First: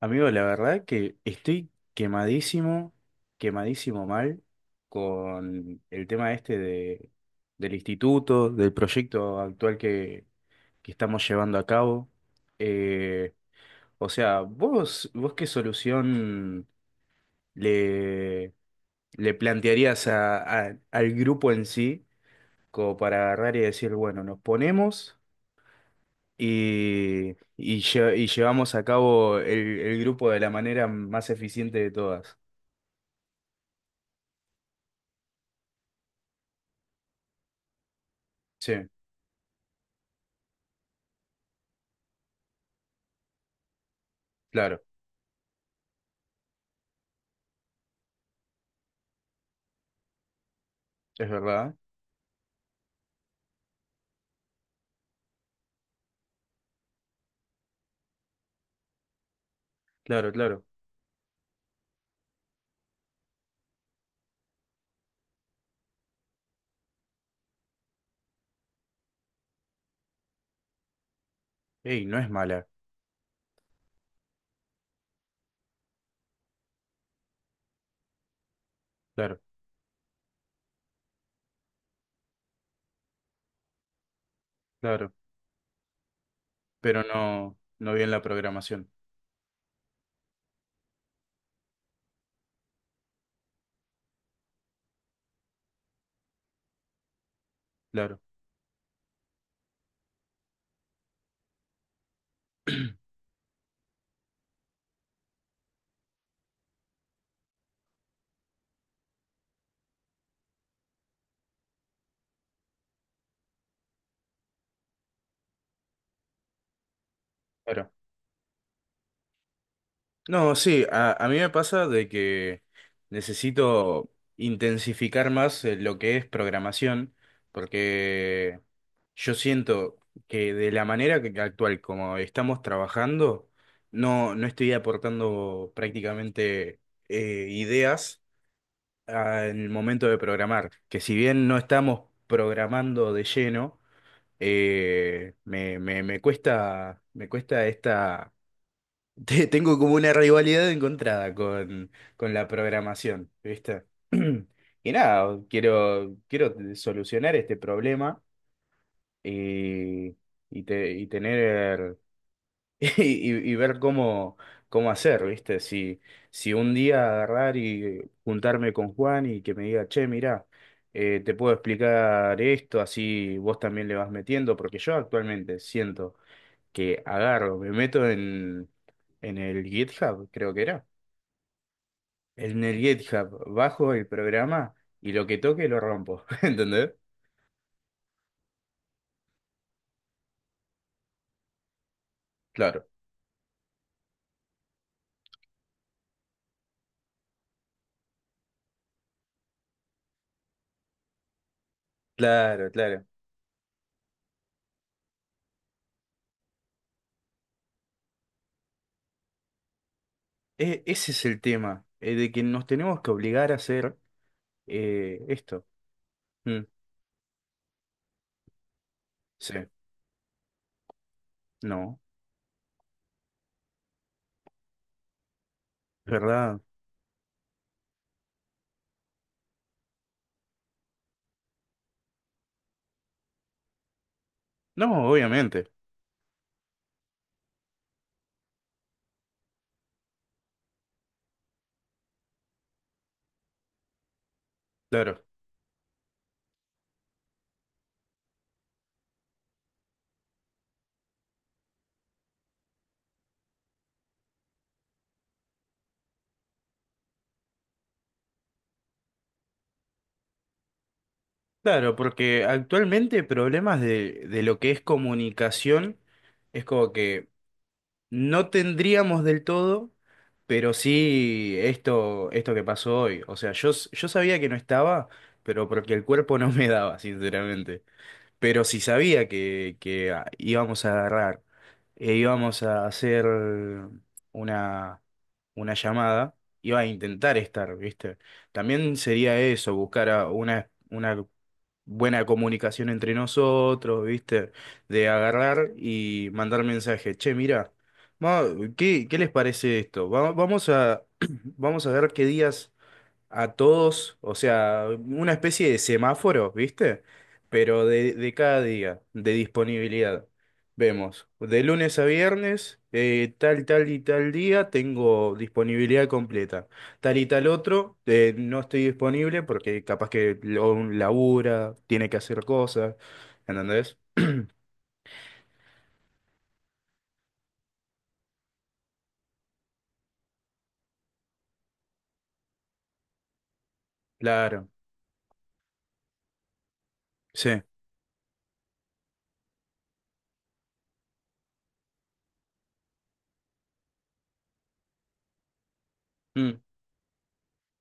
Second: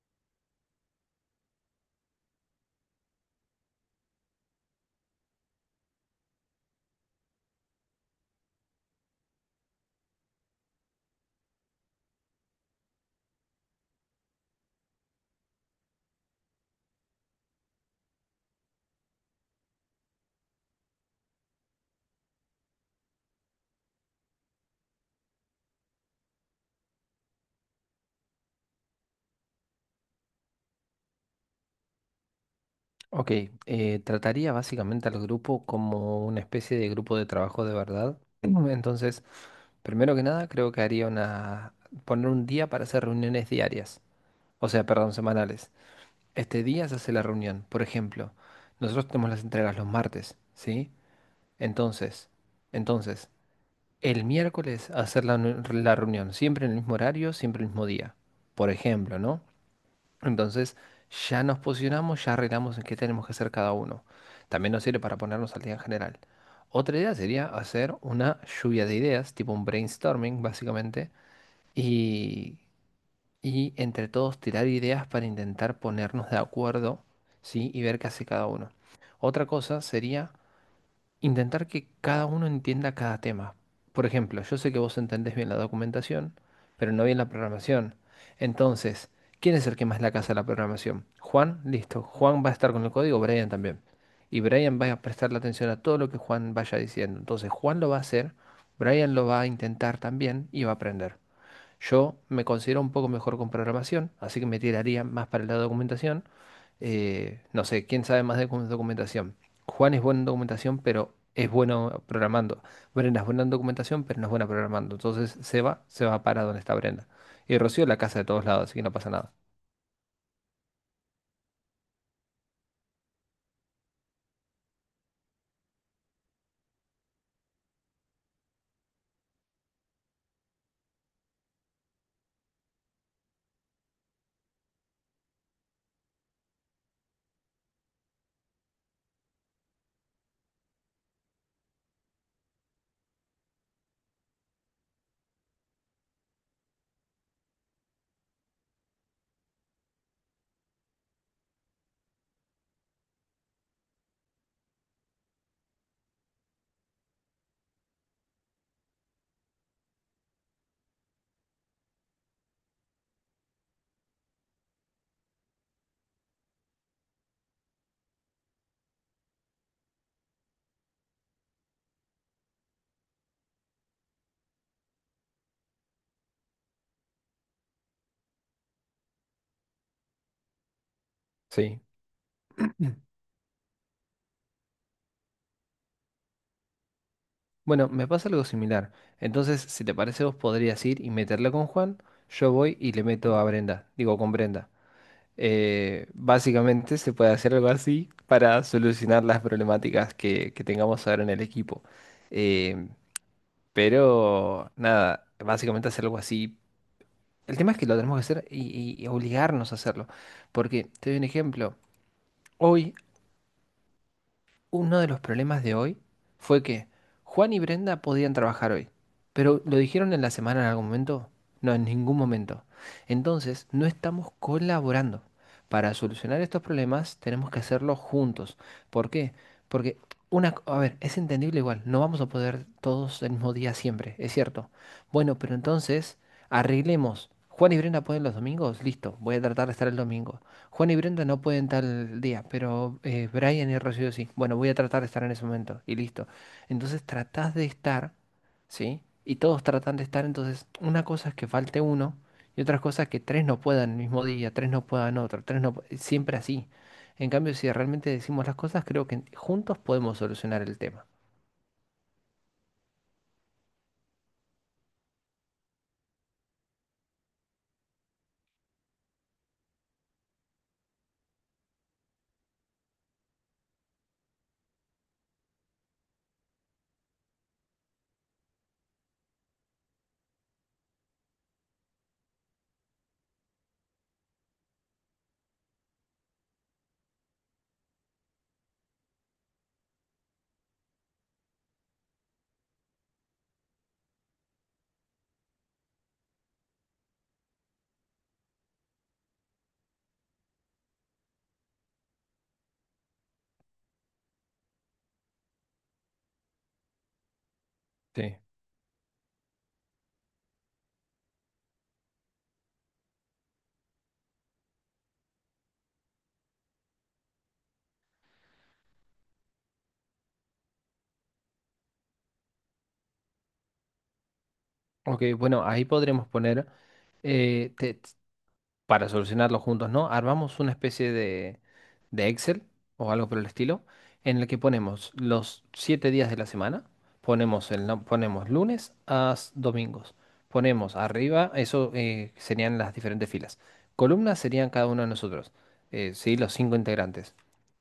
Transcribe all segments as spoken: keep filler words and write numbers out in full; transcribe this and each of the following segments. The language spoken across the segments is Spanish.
Amigo, la verdad que estoy quemadísimo, quemadísimo mal con el tema este de, del instituto, del proyecto actual que, que estamos llevando a cabo. Eh, o sea, ¿vos, vos qué solución le, le plantearías a- a- al grupo en sí como para agarrar y decir, bueno, nos ponemos y, y, lle- y llevamos a cabo el el grupo de la manera más eficiente de todas? Ok, eh, trataría básicamente al grupo como una especie de grupo de trabajo de verdad. Sí, Entonces, primero que nada, creo que haría una... poner un día para hacer reuniones diarias, o claro, sea, perdón, semanales. Este día se hace la reunión. Por ejemplo, nosotros tenemos las entregas los martes, ¿sí? es verdad. Entonces, entonces, el miércoles hacer la, nu- la reunión, siempre en el mismo horario, siempre el mismo día. Por ejemplo, ¿no? Claro, claro. Entonces, ya nos posicionamos, ya arreglamos en qué tenemos que hacer cada uno. También nos sirve para ponernos al día en general. Otra idea sería hacer una lluvia de ideas, tipo un brainstorming, básicamente, Ey, no es y, mala. y entre todos tirar ideas para intentar ponernos de acuerdo, ¿sí? Y ver qué hace cada uno. Claro, Otra cosa sería intentar que cada uno entienda cada tema. Por ejemplo, yo sé que vos claro. entendés bien la documentación, pero Pero no bien la no, no programación. bien la programación. Entonces, ¿quién es el que más la casa de la programación? Juan, listo. Juan va a estar con el código, Brian también. Y Brian va a prestarle atención a todo lo que Juan vaya diciendo. Entonces, Juan lo va a Claro, hacer, Brian lo va a intentar también y va a aprender. Yo me considero un poco mejor con programación, así que me tiraría más para el lado de documentación. Eh, no sé, ¿quién sabe más de docu- documentación? Juan es bueno en documentación, pero es bueno programando. Brenda es buena en documentación, pero no es buena programando. Entonces se va, se va para donde está Brenda. Y Rocío claro. la casa de todos lados, así que no pasa nada. No, sí, a, a mí me pasa de que necesito intensificar más eh, lo que es programación, porque yo siento que de la manera que- actual como estamos trabajando, no, no estoy aportando prácticamente eh, ideas al momento de programar, que si bien no estamos programando de lleno, eh, me, me- me cuesta, me cuesta esta, te- tengo como una rivalidad encontrada con, con la programación, ¿viste? Y nada, quiero, quiero solucionar este problema y, y, te- y tener y, y ver cómo, cómo hacer, ¿viste? Si, si un día agarrar y juntarme con Juan y que me diga, che, mirá, eh, te puedo explicar esto, así vos también le vas metiendo, porque yo actualmente siento que agarro, me meto en, en el GitHub, creo que era. Sí. En el Mm. GitHub bajo el programa y lo que toque lo rompo, ¿entendés? Bueno, me pasa algo similar. Entonces, si te parece, vos podrías ir y meterla con Juan. Yo voy Claro, y le meto a Brenda. Digo, con Brenda. Eh, básicamente se puede hacer algo así para solucionar las problemáticas que, que tengamos ahora en el equipo. claro, Eh, claro. pero nada, básicamente hacer algo así. El tema es que lo tenemos que hacer y, y- y obligarnos a hacerlo. E- Porque te Ese doy un es el ejemplo. tema, eh, de que nos Hoy tenemos que obligar a hacer Uno de los eh, problemas esto. de hoy Mm. fue que Juan y Brenda podían trabajar hoy, Sí, pero ¿lo dijeron en la semana en algún momento? No, en no, ningún momento. Entonces, no estamos colaborando. Para solucionar ¿verdad? estos problemas tenemos que hacerlo juntos. ¿Por qué? Porque una, co- a ver, es entendible igual, no vamos a poder todos el mismo día siempre, es cierto. No, Bueno, pero obviamente, entonces arreglemos. Juan y Brenda pueden los domingos, listo, voy a tratar de estar el domingo. Juan y Brenda no pueden tal día, pero eh, Brian y Rocío sí. Bueno, voy a tratar de estar claro. en ese momento y listo. Entonces tratás de estar, ¿sí? Y todos tratan de estar, entonces una cosa es que falte uno y otra cosa es que tres no puedan el mismo día, tres no puedan otro, tres no... pu- siempre así. En cambio, si realmente decimos las cosas, creo que juntos podemos solucionar el tema. Claro, porque actualmente problemas de, de lo que es comunicación es como que no tendríamos del todo, pero sí esto, esto que pasó hoy. O sea, yo, s- yo sabía que no estaba, pero porque el cuerpo no me daba, sinceramente. Pero si sabía que, que ah, íbamos a agarrar, e íbamos a hacer una, una llamada, iba a intentar estar, ¿viste? También sería eso, buscar a una, una buena comunicación entre nosotros, ¿viste? De agarrar y mandar mensaje. Che, mira, ¿qué, qué les parece esto? Va- Vamos a, vamos a ver qué días a todos, o sea, una especie de semáforo, ¿viste? Pero de, de Sí. cada día, de disponibilidad. Vemos, de lunes a viernes, eh, tal, tal y tal día tengo disponibilidad completa. Tal y tal otro, eh, no estoy disponible porque capaz que lo- labura, tiene que hacer cosas, ¿entendés? Ok, bueno, ahí podremos poner... eh, te- para solucionarlo juntos, ¿no? Armamos una especie de, de Excel o algo por el estilo, en el que Claro, ponemos los siete días de la semana, sí, ponemos, el, no- ponemos lunes a s- domingos, ponemos arriba, eso eh, serían las diferentes filas. Columnas serían cada uno de nosotros, eh, ¿sí? Los mm, cinco integrantes.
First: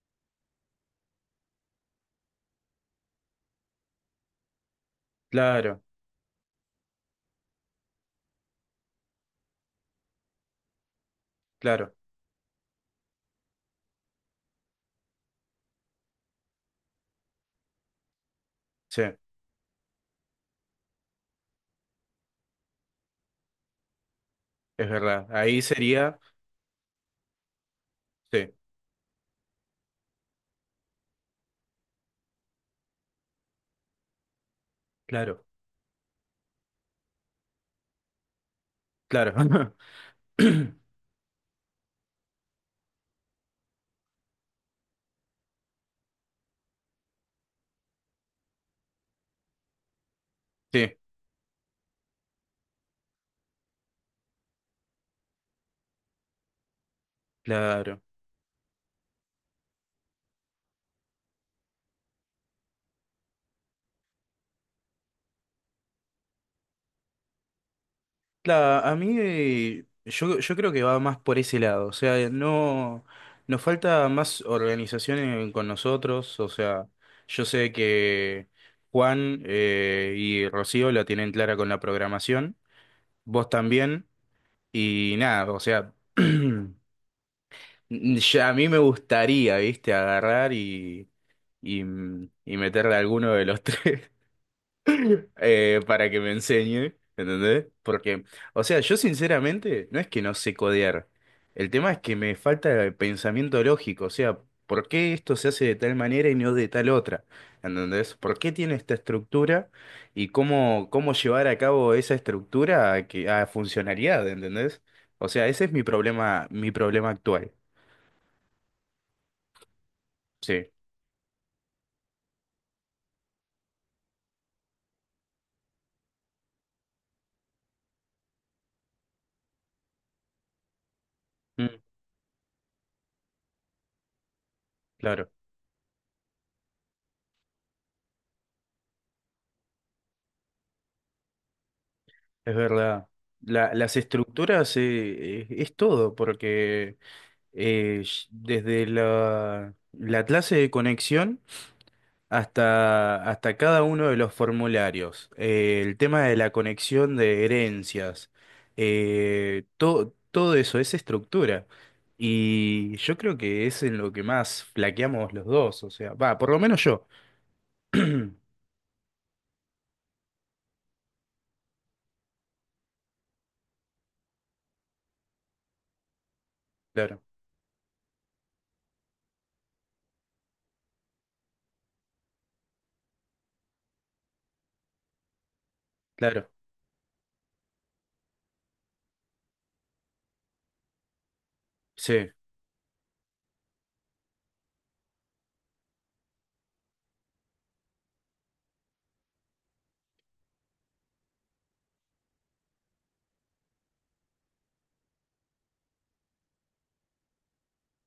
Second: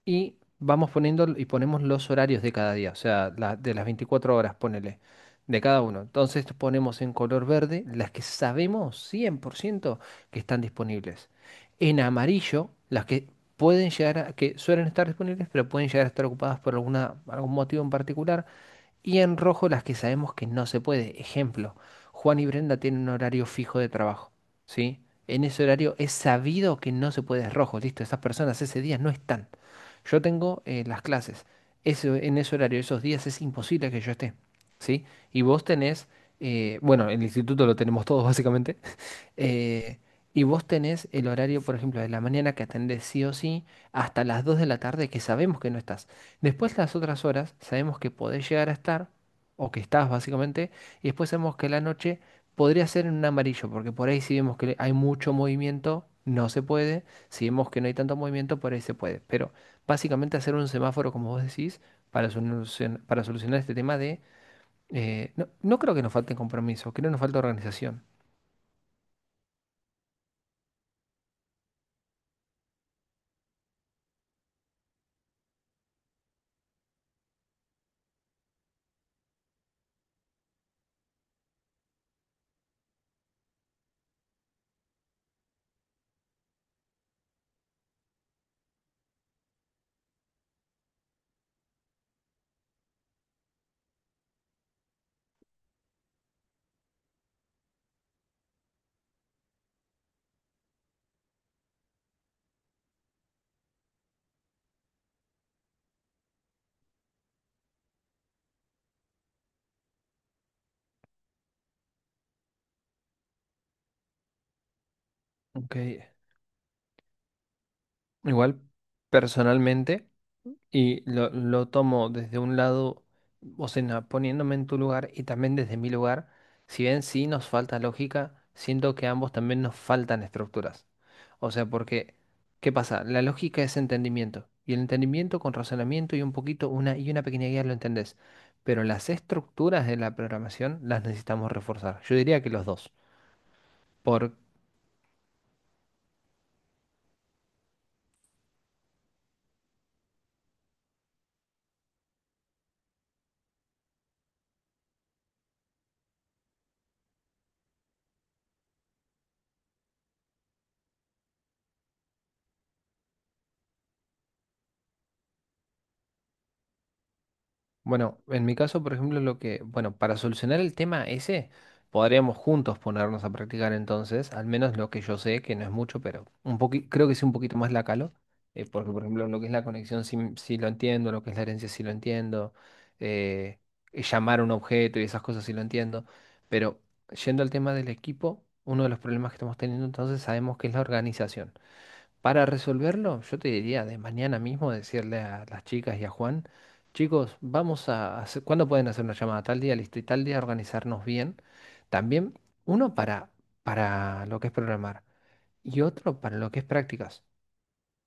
Y vamos poniendo y ponemos los horarios de cada día, o sea, la- de las veinticuatro horas, ponele, de claro, cada uno. Entonces ponemos en color verde las que sabemos cien por ciento que están disponibles. claro, En amarillo, las que pueden llegar a, que suelen estar disponibles, pero pueden llegar a estar ocupadas por alguna, algún motivo en particular. sí, es Y en rojo, las que sabemos que no se puede. Ejemplo, Juan y Brenda tienen un horario fijo de trabajo, ¿sí? verdad. En Ahí ese horario es sería, sabido que no se puede, es rojo, listo, esas sí, personas ese día no están. Yo tengo eh, las clases, ese- en ese horario, esos días es imposible que yo esté, ¿sí? Y claro, vos tenés, eh, bueno, el instituto lo tenemos todos básicamente, claro. eh, y vos tenés el horario, por ejemplo, de la mañana que atendés sí o sí, hasta las dos de la tarde que sabemos que no estás. Después las otras horas sabemos que podés llegar a estar, o que estás básicamente, Sí, y después sabemos que la noche podría ser en un amarillo, porque por ahí si vemos que hay mucho movimiento, no se puede. Si vemos que no hay claro. tanto movimiento, por ahí se puede. Pero básicamente hacer un semáforo, como vos decís, para solucion- para solucionar este tema de... eh, no, no creo que nos falte compromiso, creo que nos falta organización. Claro, a mí eh, yo, yo creo que va más por ese lado, o sea, eh, no nos falta más organización en- con nosotros, o sea, yo sé que Juan eh, y Rocío la tienen clara con la programación, vos también, y nada, o sea, ya a mí me gustaría, viste, agarrar y, y, y meterle a alguno de los tres. eh, para que me enseñe, ¿entendés? Porque, o sea, yo sinceramente no es que no sé codear. El tema es que me falta el pensamiento lógico, o sea, ¿por qué esto se hace de tal manera y no de tal otra? ¿Entendés? ¿Por qué tiene esta estructura y cómo, cómo llevar a cabo esa estructura a, que, a funcionalidad, ¿entendés? O sea, ese es Ok. mi problema, mi problema actual. Igual, personalmente, Sí, y lo, lo tomo desde un lado, o sea, na- poniéndome en tu lugar y también desde mi lugar, si bien sí nos falta lógica, siento que a ambos también nos faltan estructuras. O sea, mm, porque, ¿qué pasa? La lógica es entendimiento, y el claro, entendimiento con razonamiento y un poquito, una y una pequeña guía lo entendés, pero las estructuras de la programación las necesitamos reforzar. Yo diría que es los dos. verdad. La- las estructuras eh, es es todo, porque... eh, sh- desde la, la clase de conexión hasta, hasta cada uno de los formularios, eh, el tema de la conexión de herencias, eh, to- todo eso es estructura. Y yo creo que es en lo que más flaqueamos los dos, o sea, va, por lo menos yo. Bueno, en mi caso, por ejemplo, lo que, bueno, para solucionar el tema ese, podríamos juntos ponernos a practicar entonces, al menos lo que yo sé, que no es mucho, pero un poqui- creo que Claro, sí un poquito más la calo, eh, porque por ejemplo lo que es la conexión sí, m- sí lo entiendo, lo que es la herencia sí lo entiendo, eh, y llamar a un objeto y esas cosas sí lo entiendo, claro, pero yendo al tema del equipo, uno de los problemas que estamos teniendo entonces sabemos que es la organización. sí, Para resolverlo, yo te diría de mañana mismo decirle a las chicas y a Juan, chicos, vamos a hacer, ¿cuándo pueden hacer una llamada? Tal día, listo, y tal día organizarnos bien. También uno para, para lo que es programar y otro para lo que es prácticas.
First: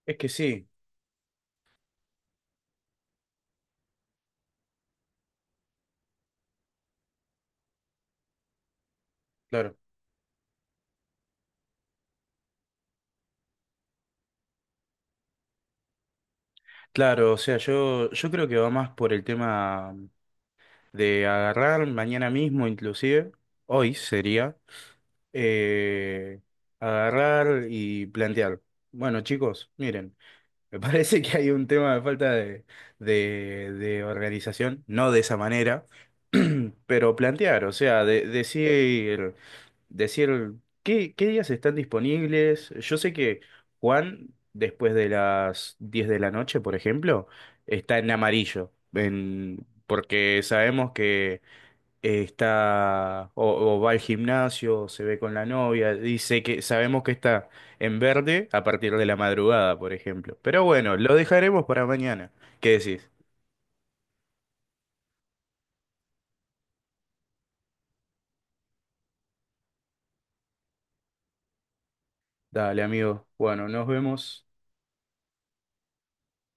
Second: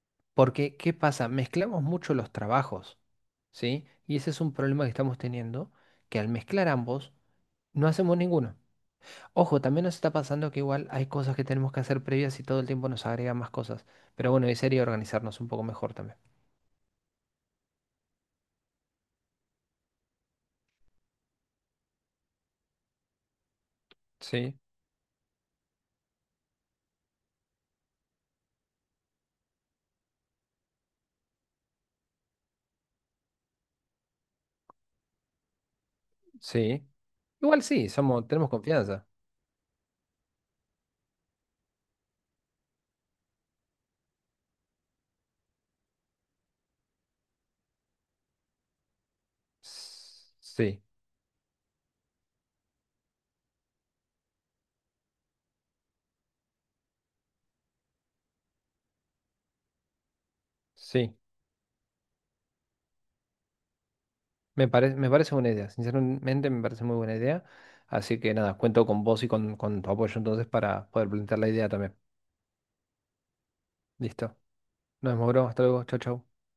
es que sí, Porque, ¿qué pasa? Mezclamos mucho los trabajos, ¿sí? Y ese es un problema que estamos teniendo, que al mezclar ambos, no hacemos ninguno. Ojo, claro. también nos está pasando que igual hay cosas que tenemos que hacer previas y todo el tiempo nos agregan más cosas. Pero bueno, y sería organizarnos un poco mejor también. Claro, o sea, yo, yo creo que va más por el tema de agarrar mañana mismo, inclusive, hoy Sí, sería, eh, agarrar y plantear. Bueno, chicos, miren, me parece que hay un tema de falta de, de, de organización, no de esa manera, sí. pero Igual plantear, o sí, sea, de- somos, tenemos confianza. decir, decir qué, qué días están disponibles. Yo sé que Juan, después de las diez de la noche, por ejemplo, está en amarillo, en, S- porque Sí, sabemos que eh, está o, o va al gimnasio, o se ve con la novia, dice que sabemos que está en verde a partir de la madrugada, por ejemplo. Pero bueno, lo sí. dejaremos para mañana. ¿Qué decís? Me parece, me parece buena idea. Sinceramente me parece muy buena idea. Así que nada, cuento con vos y con, con tu apoyo entonces para poder plantear la idea también. Dale, amigo. Bueno, nos Listo. vemos. Nos vemos, bro. Hasta luego. Chau, chau.